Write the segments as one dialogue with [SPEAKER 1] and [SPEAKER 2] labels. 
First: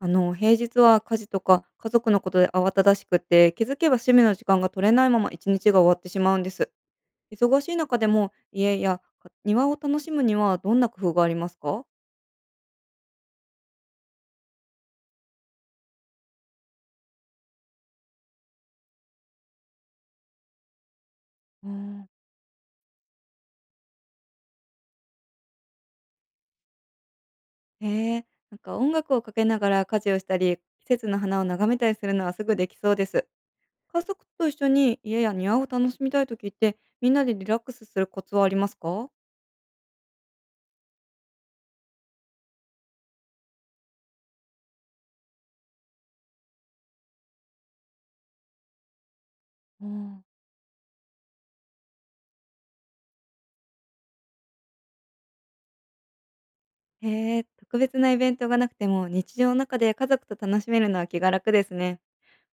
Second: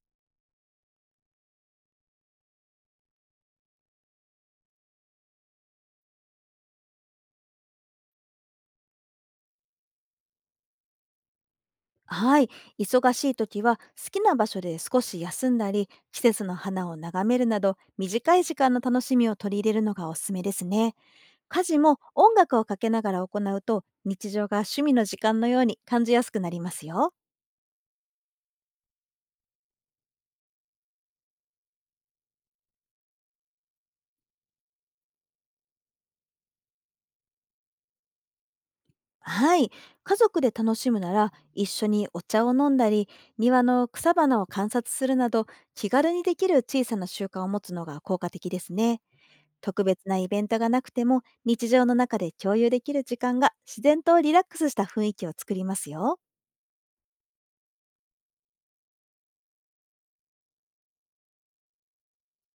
[SPEAKER 1] 平日は家事とか家族のことで慌ただしくて、気づけば趣味の時間が取れないまま一日が終わってしまうんです。忙しい中でも家やか庭を楽しむにはどんな工夫がありますか？
[SPEAKER 2] はい。忙しい時は好きな場所で少し休んだり、季節の花を眺めるなど、短い時間の楽しみを取り入れるのがおすすめですね。家
[SPEAKER 1] う
[SPEAKER 2] 事も
[SPEAKER 1] ん。
[SPEAKER 2] 音楽をかけながら行うと、日常が趣味の時間のように感じやすくなりますよ。
[SPEAKER 1] へえ、なんか音楽をかけながら家事をしたり、季節の花を眺めたりするのはすぐできそうです。家族と一緒に家や庭を楽しみたいときって、みんなでリラックスするコツはありますか？
[SPEAKER 2] はい。家族で楽しむなら、一緒にお茶を飲んだり、庭の草花を観察するなど、気軽にできる小さな習慣を持つのが効果的ですね。特
[SPEAKER 1] う
[SPEAKER 2] 別な
[SPEAKER 1] ん。
[SPEAKER 2] イベントがなくても、日常の中で共有できる時間が自然とリラックスした雰囲気を作りますよ。
[SPEAKER 1] へえ、特別なイベントがなくても日常の中で家族と楽しめるのは気が楽ですね。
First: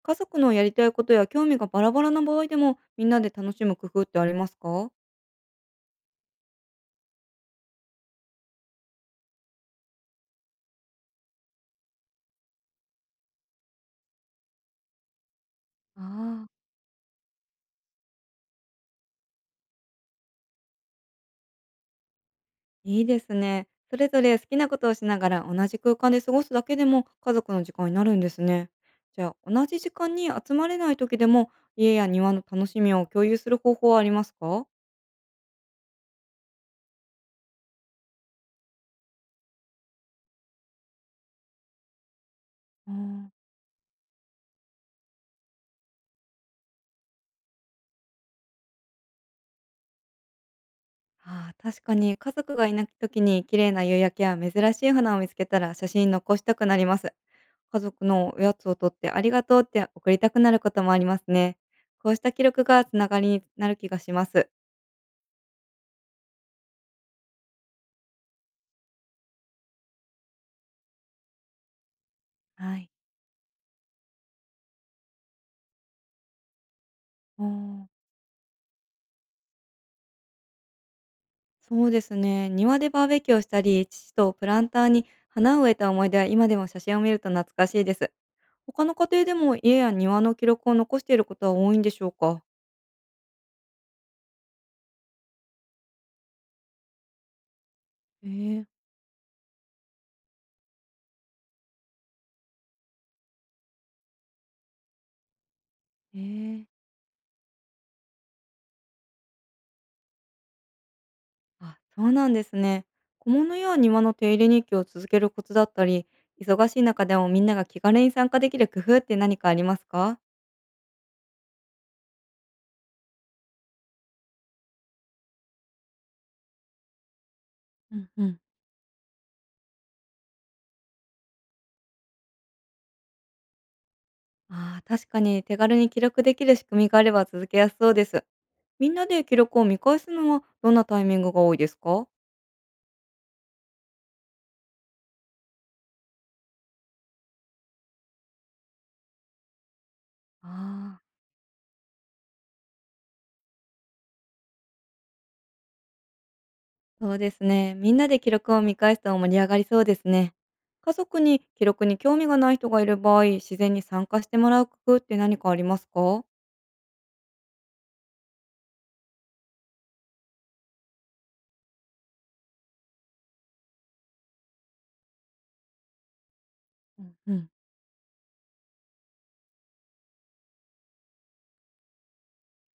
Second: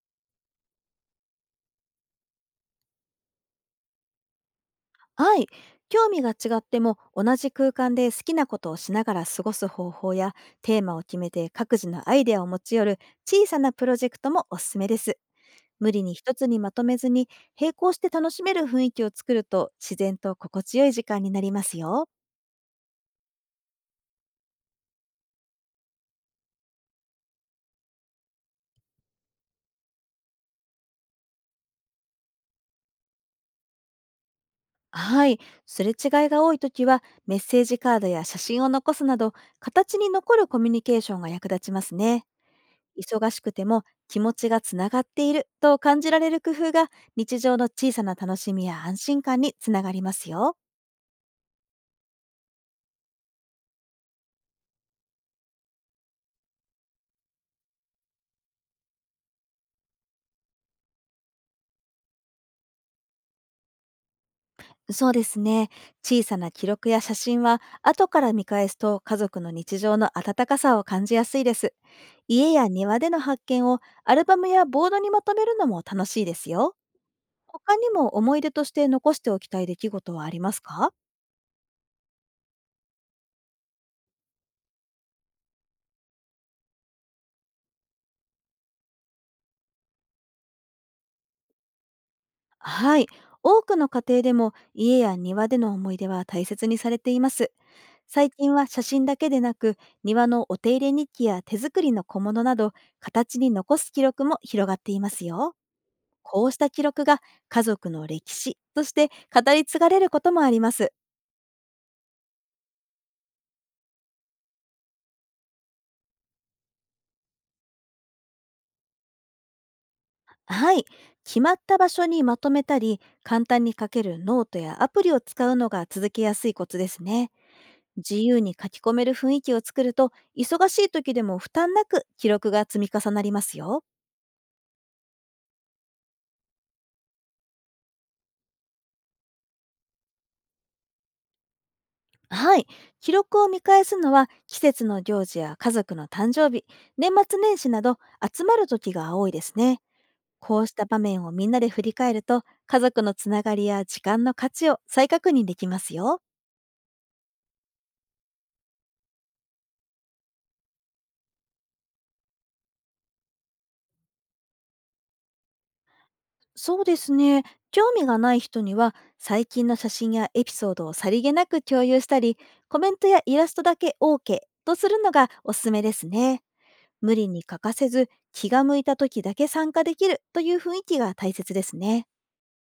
[SPEAKER 1] 家族のやりたいことや興味がバラバラな場合でも、みんなで楽しむ工夫ってありますか？
[SPEAKER 2] はい。興味が違っても同じ空間で好きなことをしながら過ごす方法や、テーマを決めて各自のアイデアを持ち寄る小さなプロジェクトもおすすめです。無理に一
[SPEAKER 1] あ
[SPEAKER 2] つに
[SPEAKER 1] あ、
[SPEAKER 2] まとめずに、並行して楽しめる雰囲気を作ると、自然と心地よい時間になりますよ。
[SPEAKER 1] いいですね。それぞれ好きなことをしながら同じ空間で過ごすだけでも家族の時間になるんですね。じゃあ同じ時間に集まれない時でも家や庭の楽しみを共有する方法はありますか？
[SPEAKER 2] はい。すれ違いが多いときは、メッセージカードや写真を残すなど、形に残るコミュニケーションが役立ちますね。
[SPEAKER 1] う
[SPEAKER 2] 忙
[SPEAKER 1] ん。
[SPEAKER 2] しくても、気持ちがつながっていると感じられる工夫が、日常の小さな楽しみや安心感につながりますよ。
[SPEAKER 1] ああ、確かに家族がいない時に綺麗な夕焼けや珍しい花を見つけたら写真に残したくなります。家族のおやつを取ってありがとうって送りたくなることもありますね。こうした記録がつながりになる気がします。
[SPEAKER 2] そうですね。小さな記録や写真は、後から見返すと家族の日常の温かさを感じやすいです。家や
[SPEAKER 1] はい。
[SPEAKER 2] 庭での発見をアルバムやボードにまとめるのも楽しいですよ。
[SPEAKER 1] お
[SPEAKER 2] 他
[SPEAKER 1] ー、
[SPEAKER 2] にも思い出として残しておきたい出来事はありますか？
[SPEAKER 1] そうですね。庭でバーベキューをしたり、父とプランターに花を植えた思い出は今でも写真を見ると懐かしいです。他の家庭でも家や庭の記録を残していることは多いんでしょうか？
[SPEAKER 2] はい。多くの家庭でも家や庭での思い出は大切にされています。
[SPEAKER 1] え
[SPEAKER 2] 最近
[SPEAKER 1] ー。
[SPEAKER 2] は写真だけでなく、庭のお手入れ日記や手作りの小物など、形に残す記録も広がっていますよ。
[SPEAKER 1] え
[SPEAKER 2] こうし
[SPEAKER 1] ー。
[SPEAKER 2] た記録が家族の歴史として語り継がれることもあります。
[SPEAKER 1] あ、そうなんですね。小物や庭の手入れ日記を続けるコツだったり、忙しい中でもみんなが気軽に参加できる工夫って何かありますか？
[SPEAKER 2] はい。決まった場所にまとめたり、簡単に書けるノートやアプリを使うのが続けやすいコツですね。
[SPEAKER 1] うん
[SPEAKER 2] 自
[SPEAKER 1] うん。
[SPEAKER 2] 由に書き込める雰囲気を作ると、忙しい時でも負担なく記録が積み重なりますよ。
[SPEAKER 1] ああ、確かに手軽に記録できる仕組みがあれば続けやすそうです。みんなで記録を見返すのはどんなタイミングが多いですか？
[SPEAKER 2] はい。記録を見返すのは、季節の行事や家族の誕生日、年末年始など集まる時が多いですね。こうした場
[SPEAKER 1] ああ、
[SPEAKER 2] 面をみんなで振り返ると、家族のつながりや時間の価値を再確認できますよ。
[SPEAKER 1] そうですね。みんなで記録を見返すと盛り上がりそうですね。家族に記録に興味がない人がいる場合、自然に参加してもらう工夫って何かありますか？
[SPEAKER 2] そうですね。興味がない人には、最近の写真やエピソードをさりげなく共有したり、コメントやイラストだけ OK とするのがおすすめですね。
[SPEAKER 1] うん
[SPEAKER 2] 無理
[SPEAKER 1] う
[SPEAKER 2] に
[SPEAKER 1] ん。
[SPEAKER 2] 欠かせず、気が向いた時だけ参加できるという雰囲気が大切ですね。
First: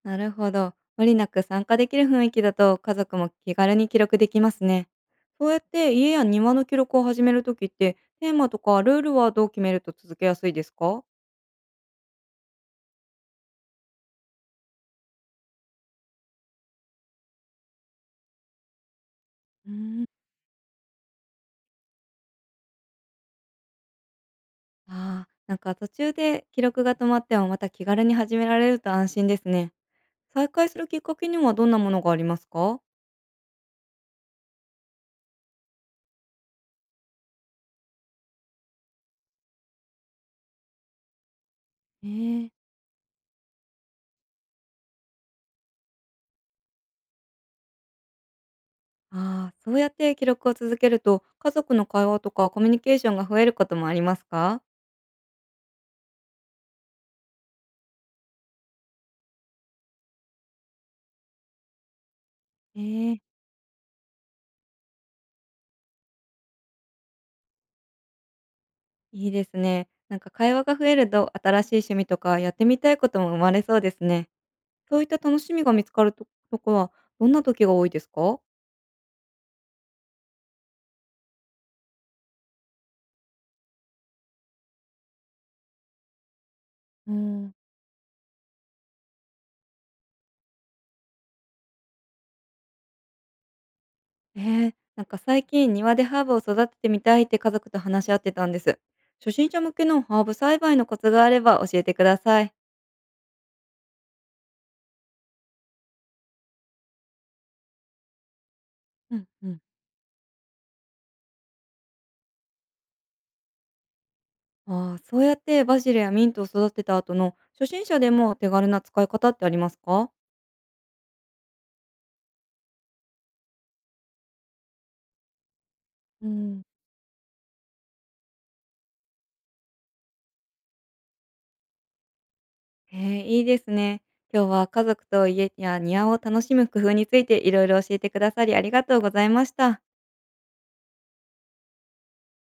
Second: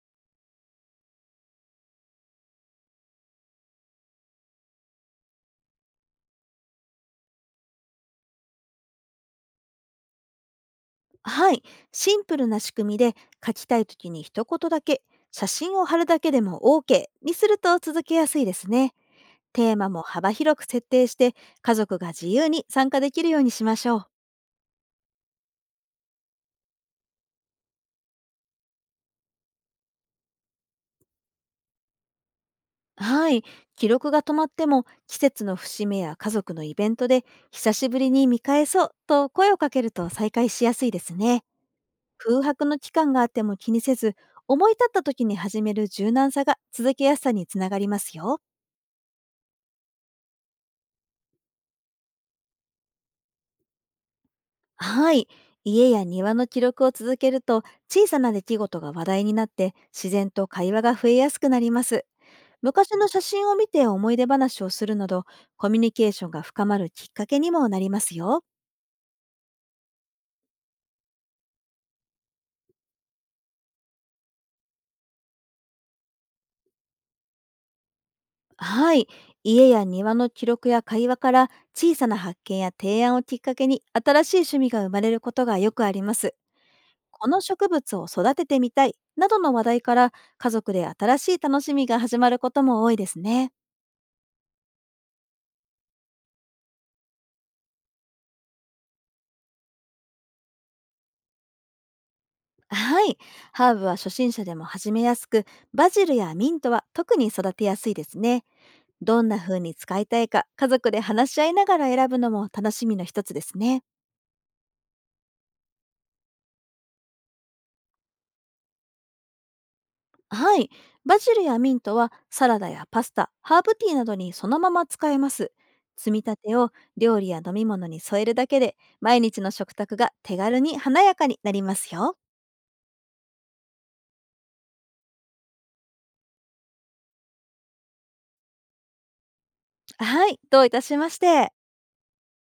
[SPEAKER 1] なるほど。無理なく参加できる雰囲気だと家族も気軽に記録できますね。そうやって家や庭の記録を始めるときってテーマとかルールはどう決めると続けやすいですか？
[SPEAKER 2] はい。シンプルな仕組みで、書きたい時に一言だけ、写真を貼るだけでも OK にすると続けやすいですね。
[SPEAKER 1] うー
[SPEAKER 2] テーマも
[SPEAKER 1] ん。
[SPEAKER 2] 幅広く設定して、家族が自由に参加できるようにしましょう。
[SPEAKER 1] ああ、なんか途中で記録が止まってもまた気軽に始められると安心ですね。再開するきっかけにはどんなものがありますか？
[SPEAKER 2] はい。記録が止まっても、季節の節目や家族のイベントで、久しぶりに見返そうと声をかけると再開しやすいですね。空
[SPEAKER 1] ええ。
[SPEAKER 2] 白の期間があっても気にせず、思い立った時に始める柔軟さが続けやすさにつながりますよ。
[SPEAKER 1] ああー、そうやって記録を続けると家族の会話とかコミュニケーションが増えることもありますか？
[SPEAKER 2] はい。家や庭の記録を続けると、小さな出来事が話題になって、自然と会話が増えやすくなります。昔の
[SPEAKER 1] え
[SPEAKER 2] 写
[SPEAKER 1] え。
[SPEAKER 2] 真を見て思い出話をするなど、コミュニケーションが深まるきっかけにもなりますよ。
[SPEAKER 1] いいですね。なんか会話が増えると、新しい趣味とかやってみたいことも生まれそうですね。そういった楽しみが見つかるととこは、どんな時が多いですか？
[SPEAKER 2] はい。家や庭の記録や会話から、小さな発見や提案をきっかけに新しい趣味が生まれることがよくあります。
[SPEAKER 1] う
[SPEAKER 2] この
[SPEAKER 1] ん。
[SPEAKER 2] 植物を育ててみたいなどの話題から、家族で新しい楽しみが始まることも多いですね。
[SPEAKER 1] えなんか最近庭でハーブを育ててみたいって家族と話し合ってたんです。初心者向けのハーブ栽培のコツがあれば教えてください。
[SPEAKER 2] はい。ハーブは初心者でも始めやすく、バジルやミントは特に育てやすいですね。
[SPEAKER 1] う
[SPEAKER 2] ど
[SPEAKER 1] ん
[SPEAKER 2] んな
[SPEAKER 1] う
[SPEAKER 2] 風
[SPEAKER 1] ん。
[SPEAKER 2] に使いたいか家族で話し合いながら選ぶのも楽しみの一つですね。
[SPEAKER 1] ああ、そうやってバジルやミントを育てた後の初心者でも手軽な使い方ってありますか？
[SPEAKER 2] はい。バジルやミントはサラダやパスタ、ハーブティーなどにそのまま使えます。積み立てを料理や飲み物に添えるだけで、毎日の食卓が手軽に華やかになりますよ。
[SPEAKER 1] へえ、いいですね。今日は家族と家や庭を楽しむ工夫についていろいろ教えてくださりありがとうございました。
[SPEAKER 2] はい、どういたしまして。